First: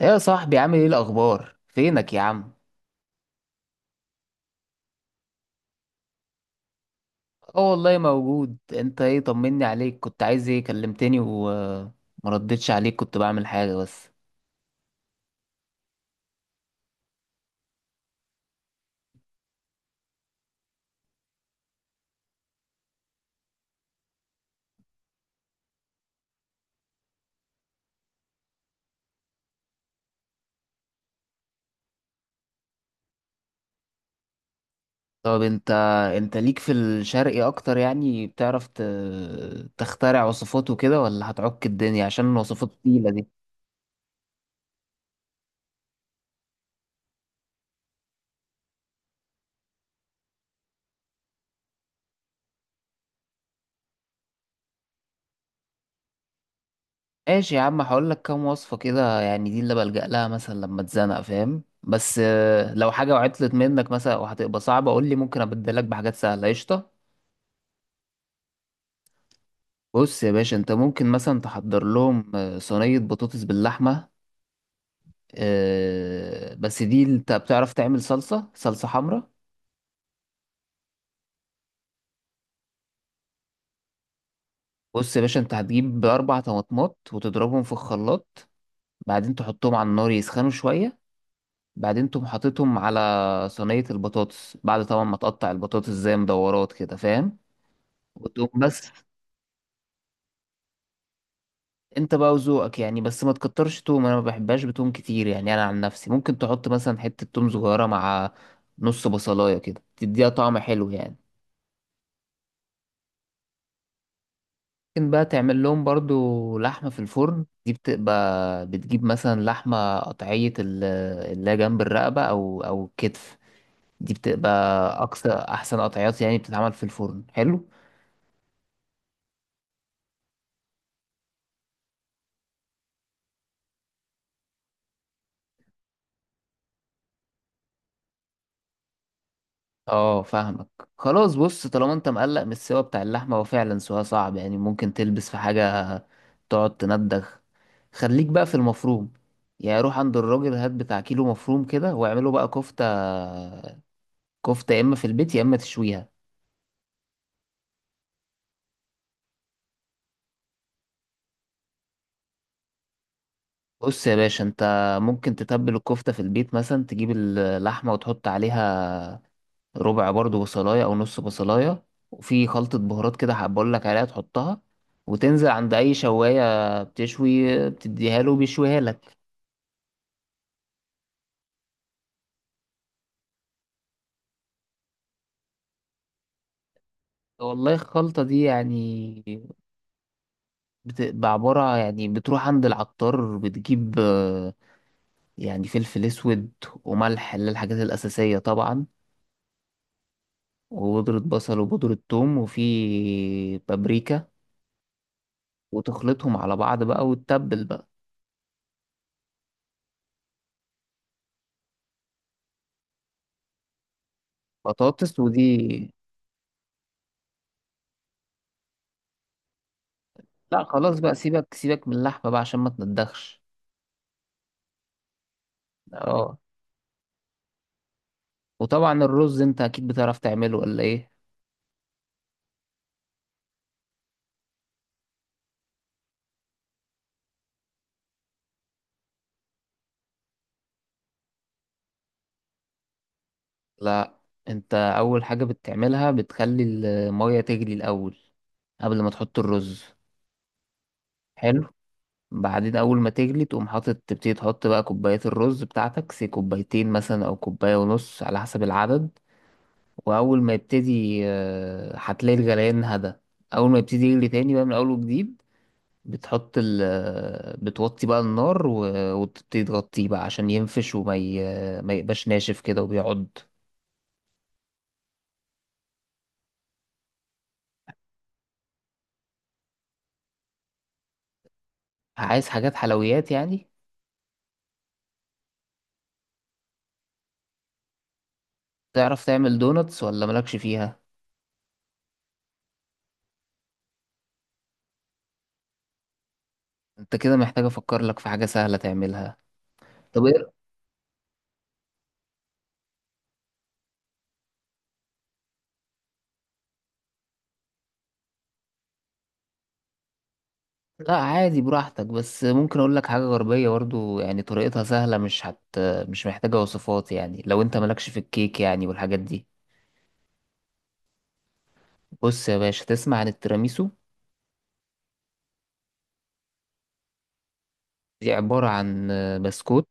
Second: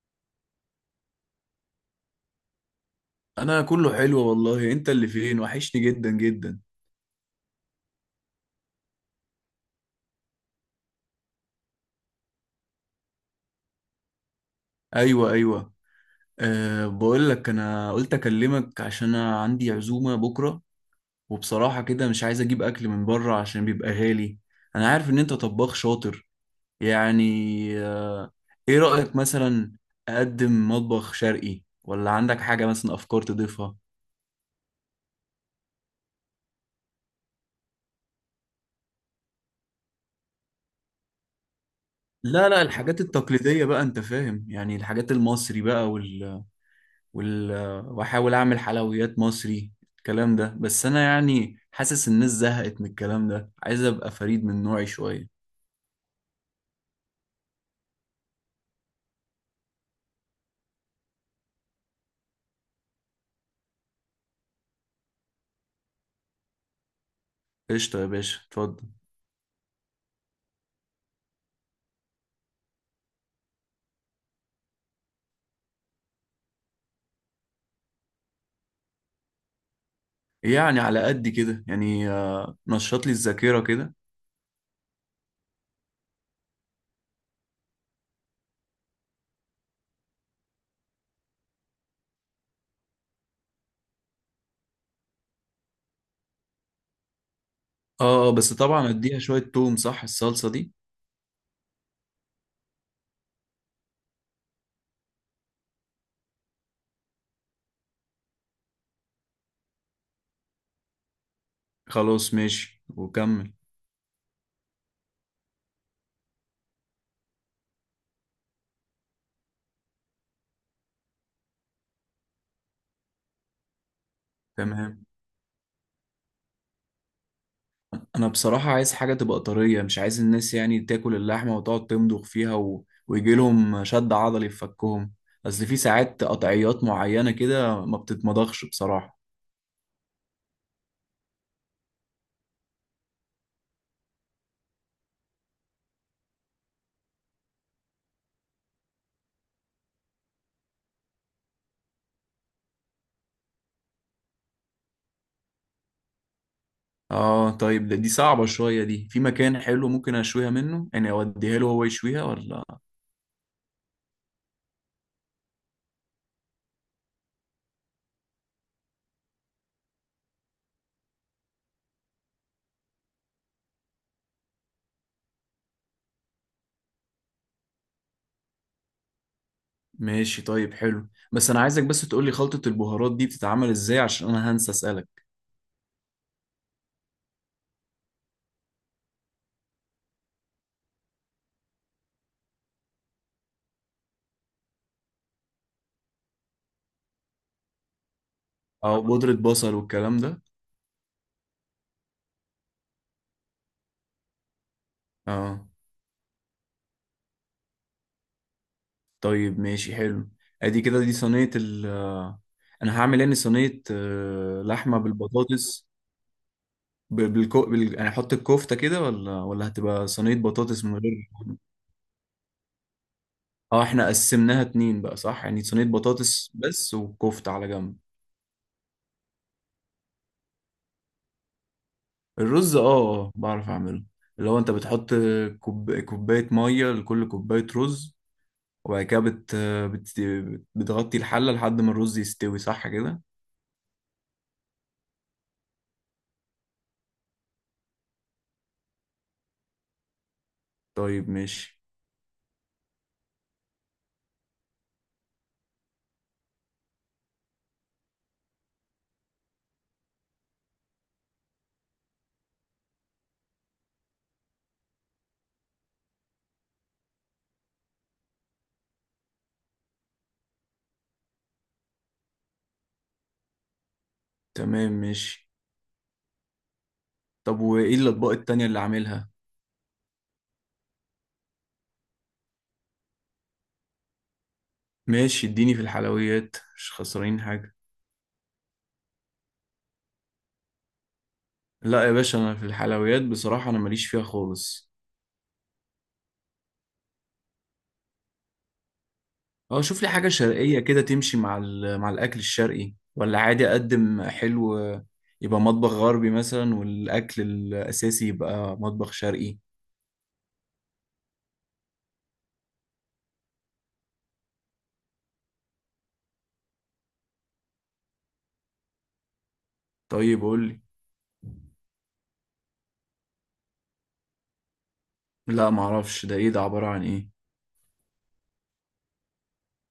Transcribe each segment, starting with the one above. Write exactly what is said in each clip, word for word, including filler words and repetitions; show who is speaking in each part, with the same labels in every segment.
Speaker 1: ايه يا صاحبي، عامل ايه؟ الاخبار؟ فينك يا عم؟
Speaker 2: انا كله حلو والله، انت اللي فين؟ وحشني جدا جدا.
Speaker 1: اه والله موجود. انت ايه، طمني عليك. كنت عايز ايه؟ كلمتني وما ردتش عليك، كنت بعمل حاجة بس.
Speaker 2: ايوه، ايوه. أه بقول لك انا قلت اكلمك عشان انا عندي عزومه بكره، وبصراحه كده مش عايز اجيب اكل من بره عشان بيبقى غالي. انا عارف ان انت طباخ شاطر يعني. أه ايه رايك مثلا، اقدم مطبخ شرقي ولا عندك حاجه مثلا، افكار تضيفها؟
Speaker 1: طب انت انت ليك في الشرقي اكتر يعني، بتعرف ت... تخترع وصفات وكده ولا هتعك الدنيا عشان
Speaker 2: لا لا،
Speaker 1: الوصفات
Speaker 2: الحاجات
Speaker 1: التقيلة دي؟
Speaker 2: التقليديه بقى، انت فاهم يعني، الحاجات المصري بقى، وال... واحاول اعمل حلويات مصري، الكلام ده. بس انا يعني حاسس الناس زهقت من الكلام ده، عايز ابقى فريد من نوعي شويه.
Speaker 1: ماشي يا عم، هقول لك كام وصفة كده يعني، دي اللي بلجأ لها مثلا لما اتزنق، فاهم؟ بس آه، لو حاجة وعطلت منك مثلا وهتبقى صعبة قول لي، ممكن ابدلك بحاجات سهلة. قشطة؟
Speaker 2: قشطه يا باشا، اتفضل.
Speaker 1: بص يا باشا، انت ممكن مثلا تحضر لهم آه، صينية بطاطس باللحمة. آه، بس دي انت بتعرف تعمل صلصة صلصة حمراء.
Speaker 2: يعني على قد كده يعني، آه، نشط لي الذاكره كده.
Speaker 1: بص يا باشا، انت هتجيب اربع طماطمات وتضربهم في الخلاط. بعدين تحطهم على النار يسخنوا شوية. بعدين تقوم حاططهم على صينية البطاطس، بعد طبعا ما تقطع البطاطس زي مدورات كده، فاهم؟
Speaker 2: اه، آه،
Speaker 1: وتقوم
Speaker 2: بس
Speaker 1: بس
Speaker 2: طبعا اديها شويه توم، صح الصلصه دي؟
Speaker 1: انت بقى وذوقك يعني، بس ما تكترش توم، انا ما بحبهاش بتوم كتير يعني. انا عن نفسي ممكن تحط مثلا حتة توم صغيرة مع نص بصلاية كده تديها طعم حلو يعني.
Speaker 2: خلاص ماشي، وكمل.
Speaker 1: ممكن بقى تعمل لهم برضو لحمة في الفرن. دي بتبقى، بتجيب مثلا لحمة قطعية ال- اللي هي جنب الرقبة او او الكتف. دي بتبقى
Speaker 2: تمام.
Speaker 1: اقصى احسن قطعيات يعني بتتعمل في الفرن حلو.
Speaker 2: انا بصراحة عايز حاجة تبقى طرية، مش عايز الناس يعني تاكل اللحمة وتقعد تمضغ فيها و... ويجي لهم شد عضلي في فكهم. اصل في ساعات قطعيات معينة كده ما بتتمضغش بصراحة.
Speaker 1: اه، فاهمك. خلاص، بص، طالما انت مقلق من السوا بتاع اللحمة، هو فعلا سوا صعب يعني، ممكن تلبس في حاجة تقعد تندخ. خليك بقى في المفروم، يعني روح عند الراجل هات بتاع كيلو مفروم كده واعمله بقى كفتة. كفتة يا اما في البيت يا اما تشويها.
Speaker 2: اه طيب، ده دي صعبة شوية، دي في مكان حلو ممكن اشويها منه، يعني اوديها له هو يشويها ولا؟
Speaker 1: بص يا باشا، انت ممكن تتبل الكفتة في البيت مثلا، تجيب اللحمة وتحط عليها ربع برضو بصلاية أو نص بصلاية، وفي خلطة بهارات كده هبقول لك عليها تحطها، وتنزل عند أي شواية بتشوي بتديها له بيشويها لك.
Speaker 2: ماشي طيب حلو، بس انا عايزك بس تقولي خلطة البهارات دي بتتعمل ازاي، عشان انا هنسى اسألك.
Speaker 1: والله الخلطة دي يعني بتبقى عبارة، يعني بتروح عند العطار بتجيب آه، يعني فلفل أسود وملح، اللي هي الحاجات الأساسية طبعا.
Speaker 2: اه، بودرة بصل والكلام ده.
Speaker 1: وبودرة بصل وبودرة ثوم وفي بابريكا.
Speaker 2: اه
Speaker 1: وتخلطهم على بعض بقى وتتبل بقى.
Speaker 2: طيب، ماشي حلو. ادي كده دي صينية ال آه، انا هعمل يعني صينية آه، لحمة
Speaker 1: بطاطس ودي.
Speaker 2: بالبطاطس. ب- بالكو بال... يعني احط الكفتة كده ولا ولا هتبقى صينية
Speaker 1: لا،
Speaker 2: بطاطس من
Speaker 1: خلاص بقى،
Speaker 2: غير؟
Speaker 1: سيبك سيبك من اللحمة بقى عشان ما تندخش.
Speaker 2: اه، احنا قسمناها اتنين بقى، صح؟ يعني صينية
Speaker 1: اه.
Speaker 2: بطاطس بس، وكفتة على جنب.
Speaker 1: وطبعا الرز انت اكيد بتعرف تعمله ولا ايه؟
Speaker 2: الرز، اه، اه، بعرف اعمله. اللي هو انت بتحط كوب... كوباية مية لكل كوباية رز، وبعد كده بت... بت... بتغطي الحلة لحد ما الرز يستوي، صح كده؟
Speaker 1: لا، انت اول حاجة بتعملها بتخلي المية تغلي الاول قبل ما تحط الرز.
Speaker 2: طيب
Speaker 1: حلو.
Speaker 2: ماشي.
Speaker 1: بعدين اول ما تغلي تقوم حاطط تبتدي تحط بقى كوبايات الرز بتاعتك، سي كوبايتين مثلا او كوباية ونص على حسب العدد. واول ما يبتدي آه، هتلاقي الغليان هدا. اول ما يبتدي يغلي تاني بقى من اول وجديد، بتحط ال بتوطي بقى النار و- وتبتدي تغطيه بقى عشان ينفش وما ي... ما يبقاش ناشف كده وبيعض.
Speaker 2: تمام ماشي. طب وايه الاطباق التانية اللي عاملها؟
Speaker 1: عايز حاجات حلويات يعني؟
Speaker 2: ماشي، اديني في الحلويات، مش خسرانين حاجة.
Speaker 1: تعرف تعمل دوناتس ولا مالكش فيها؟
Speaker 2: لا يا باشا، انا في الحلويات بصراحة انا ماليش فيها خالص.
Speaker 1: انت كده محتاج افكر لك في حاجة سهلة تعملها.
Speaker 2: اه، شوف لي
Speaker 1: طب
Speaker 2: حاجة
Speaker 1: ايه؟
Speaker 2: شرقية كده تمشي مع ال- مع الاكل الشرقي، ولا عادي اقدم حلو يبقى مطبخ غربي مثلا، والاكل الاساسي يبقى مطبخ شرقي؟
Speaker 1: لا عادي براحتك، بس ممكن اقول لك حاجة غربية برضو يعني طريقتها سهلة، مش هت مش محتاجة وصفات يعني لو انت مالكش في الكيك يعني والحاجات دي.
Speaker 2: طيب قول لي.
Speaker 1: بص يا باشا، تسمع عن التيراميسو؟
Speaker 2: لا معرفش، ده ايه؟ ده عبارة عن ايه؟
Speaker 1: دي عبارة عن بسكوت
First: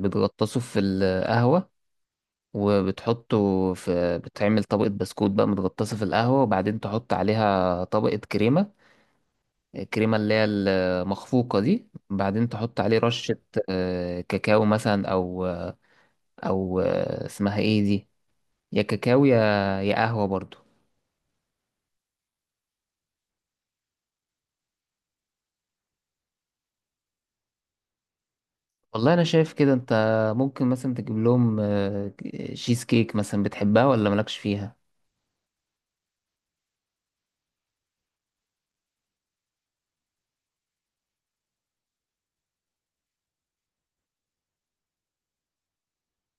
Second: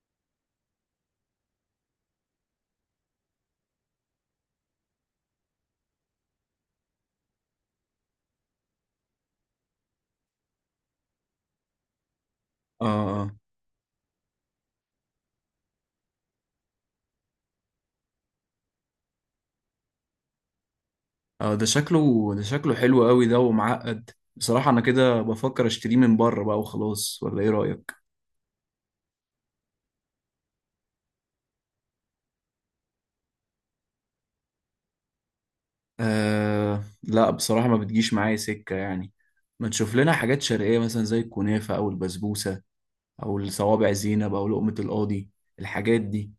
Speaker 1: بتغطسه في القهوة، وبتحطه في بتعمل طبقة بسكوت بقى متغطسة في القهوة، وبعدين تحط عليها طبقة كريمة. الكريمة اللي هي المخفوقة دي، بعدين تحط
Speaker 2: اه،
Speaker 1: عليه
Speaker 2: اه،
Speaker 1: رشة آه، كاكاو مثلا، أو أو آه، اسمها ايه دي، يا كاكاو يا يا قهوة برضو.
Speaker 2: اه، ده شكله ده شكله حلو قوي ده ومعقد. بصراحة انا كده بفكر اشتريه من بره بقى وخلاص، ولا ايه رأيك؟
Speaker 1: والله أنا شايف كده، أنت ممكن مثلا تجيب لهم آه، شيز كيك مثلا، بتحبها ولا مالكش فيها؟
Speaker 2: آه لا، بصراحة ما بتجيش معايا سكة يعني. ما تشوف لنا حاجات شرقية مثلا، زي الكنافة أو البسبوسة، أو الصوابع زينب، أو لقمة القاضي، الحاجات دي.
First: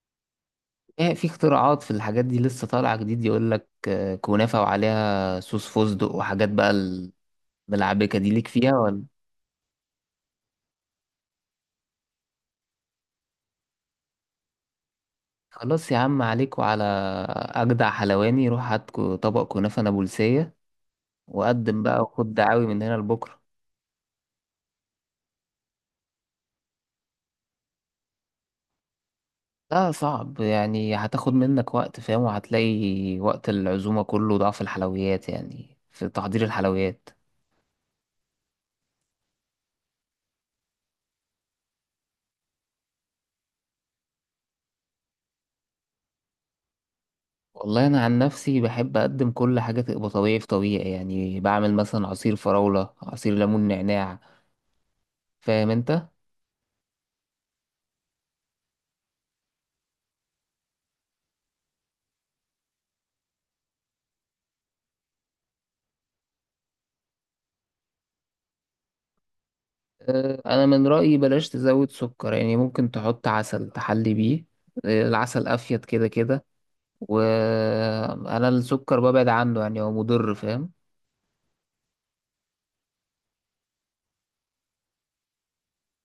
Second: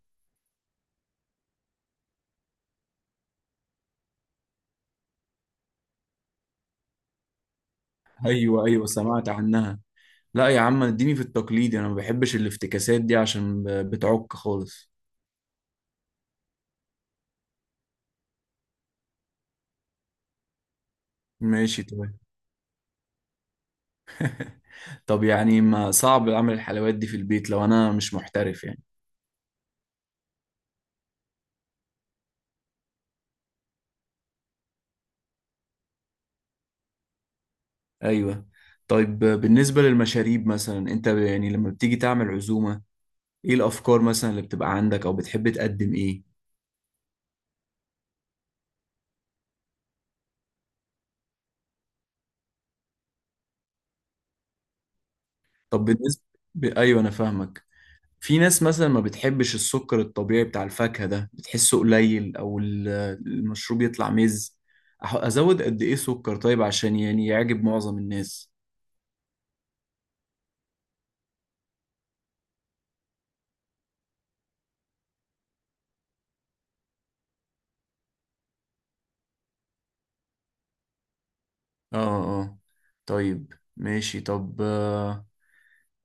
Speaker 1: ايه، في اختراعات في الحاجات دي لسه طالعة جديد، يقولك آه، كنافة وعليها صوص فستق وحاجات بقى ملعبكة، دي ليك
Speaker 2: أيوة،
Speaker 1: فيها
Speaker 2: أيوة،
Speaker 1: ولا؟
Speaker 2: سمعت عنها. لا يا عم، اديني في التقليدي، أنا ما بحبش الافتكاسات دي عشان ب- بتعك خالص.
Speaker 1: خلاص يا عم، عليك وعلى أجدع حلواني. روح هات كو- طبق كنافة نابلسية وقدم
Speaker 2: ماشي
Speaker 1: بقى
Speaker 2: تمام.
Speaker 1: وخد دعاوي من هنا لبكرة.
Speaker 2: طب يعني ما صعب أعمل الحلويات دي في البيت لو أنا مش محترف يعني؟
Speaker 1: لا صعب يعني، هتاخد منك وقت، فاهم؟ وهتلاقي وقت العزومة كله ضعف الحلويات يعني في تحضير الحلويات.
Speaker 2: أيوة. طيب بالنسبة للمشاريب مثلا، أنت يعني لما بتيجي تعمل عزومة، إيه الأفكار مثلا اللي بتبقى عندك، أو بتحب تقدم إيه؟
Speaker 1: والله أنا عن نفسي بحب أقدم كل حاجة تبقى طبيعي في طبيعي يعني، بعمل مثلا عصير فراولة، عصير ليمون نعناع، فاهم
Speaker 2: طب
Speaker 1: أنت؟
Speaker 2: بالنسبة، ب- أيوة أنا فاهمك. في ناس مثلا ما بتحبش السكر الطبيعي بتاع الفاكهة ده، بتحسه قليل، أو ال- المشروب يطلع مز أح- أزود قد إيه سكر طيب، عشان يعني يعجب معظم الناس؟
Speaker 1: آه، انا من رايي بلاش تزود سكر يعني، ممكن تحط عسل تحلي بيه. آه، العسل افيد كده كده. وانا السكر ببعد عنه يعني، هو مضر، فاهم؟
Speaker 2: آه، آه، طيب ماشي. طب، آه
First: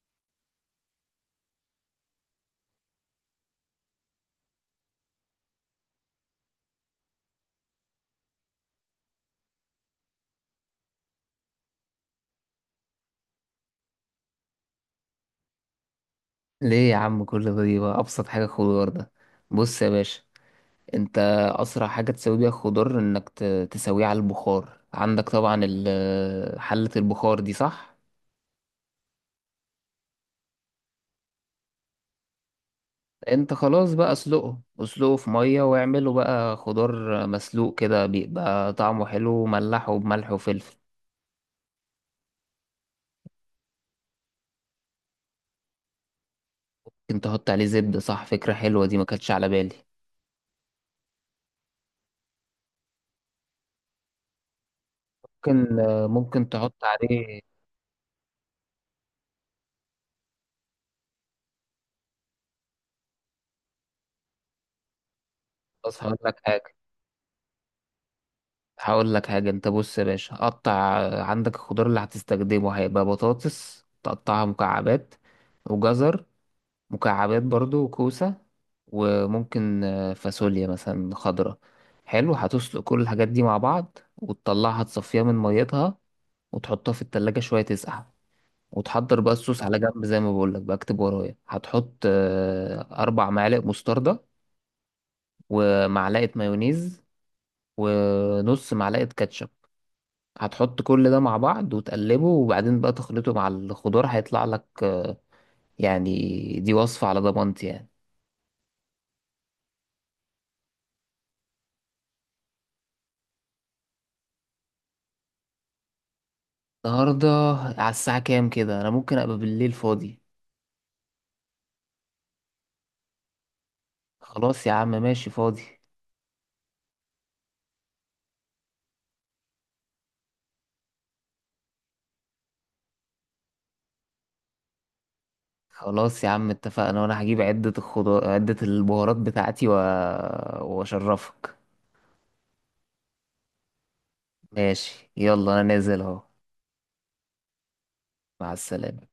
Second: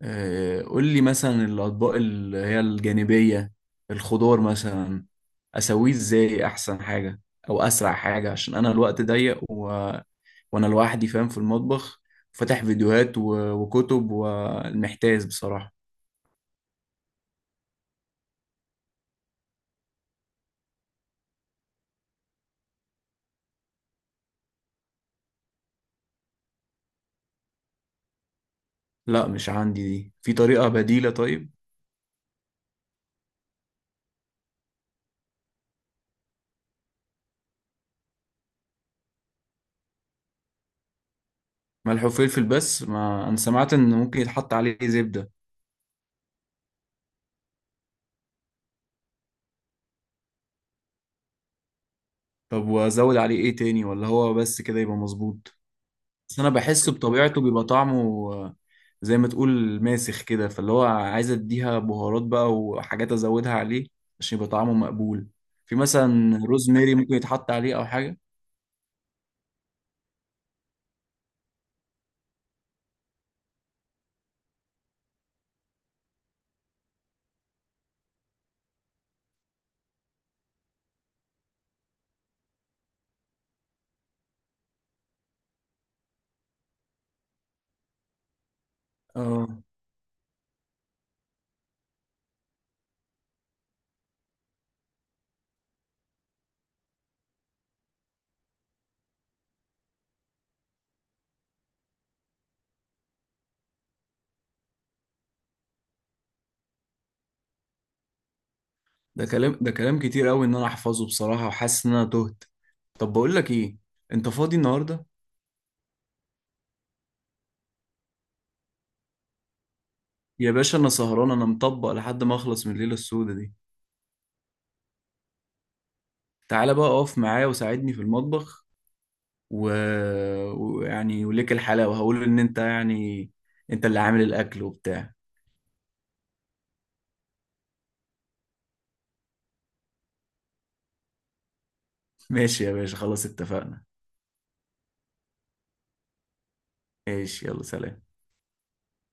Speaker 2: آه، قول لي مثلا الأطباق اللي هي الجانبية، الخضار مثلا، أسويه إزاي أحسن حاجة؟ أو أسرع حاجة، عشان أنا الوقت ضيق، وانا لوحدي فاهم في المطبخ، فاتح فيديوهات و- وكتب، والمحتاس بصراحة.
Speaker 1: ليه يا عم كل ده؟ دي بقى ابسط حاجه، خضار ده. بص يا باشا، انت اسرع حاجه تسوي بيها الخضار انك ت- تسويه على البخار. عندك طبعا ال- حله البخار دي، صح؟
Speaker 2: لا مش عندي دي، في طريقة بديلة طيب؟
Speaker 1: انت خلاص بقى، اسلقه اسلقه في ميه واعمله بقى خضار مسلوق كده، بيبقى طعمه حلو وملحه بملح وفلفل.
Speaker 2: ملح وفلفل بس، ما انا سمعت ان ممكن يتحط عليه زبدة.
Speaker 1: ممكن تحط عليه زبدة، صح، فكرة حلوة دي ما كانتش على بالي.
Speaker 2: طب وازود عليه ايه تاني، ولا هو بس كده يبقى مظبوط؟
Speaker 1: ممكن آه،
Speaker 2: بس
Speaker 1: ممكن
Speaker 2: انا
Speaker 1: تحط
Speaker 2: بحس
Speaker 1: عليه.
Speaker 2: بطبيعته بيبقى طعمه آه، زي ما تقول ماسخ كده، فاللي هو عايز اديها بهارات بقى وحاجات ازودها عليه عشان يبقى طعمه مقبول. في
Speaker 1: بص، هقول
Speaker 2: مثلا
Speaker 1: لك حاجة
Speaker 2: روزماري ممكن يتحط عليه او حاجة.
Speaker 1: هقول لك حاجة انت بص يا باشا، قطع آه، عندك الخضار اللي هتستخدمه هيبقى بطاطس تقطعها مكعبات. وجزر مكعبات برضو وكوسة. وممكن آه، فاصوليا مثلا خضرة. حلو، هتسلق كل الحاجات دي مع بعض وتطلعها تصفيها من ميتها. وتحطها في التلاجة شوية تسقع. وتحضر بقى
Speaker 2: اه،
Speaker 1: الصوص على جنب، زي ما بقول لك بقى، اكتب ورايا، هتحط آه، اربع معالق مستردة. ومعلقة مايونيز. ونص معلقة كاتشب. هتحط كل ده مع بعض وتقلبه، وبعدين بقى تخلطه مع الخضار هيطلع لك آه، يعني، دي وصفة على ضمانتي يعني.
Speaker 2: ده كلام ده كلام كتير قوي ان انا احفظه بصراحة، وحاسس ان انا تهت. طب بقول لك ايه، انت فاضي النهاردة؟
Speaker 1: النهاردة؟ على الساعة كام كده؟ انا ممكن ابقى بالليل فاضي.
Speaker 2: يا باشا، انا سهران، انا مطبق لحد ما اخلص من الليلة السوداء دي.
Speaker 1: خلاص يا عم، ماشي، فاضي.
Speaker 2: تعالى بقى اقف معايا وساعدني في المطبخ، و- ويعني، وليك الحلاوة، وهقول ان انت يعني، انت اللي عامل الاكل وبتاع.
Speaker 1: خلاص يا عم اتفقنا، وانا هجيب عدة الخضار عدة البهارات بتاعتي و... واشرفك.
Speaker 2: ماشي يا باشا، خلاص اتفقنا.
Speaker 1: ماشي، يلا انا نازل اهو.
Speaker 2: ماشي يلا، سلام.
Speaker 1: مع السلامة.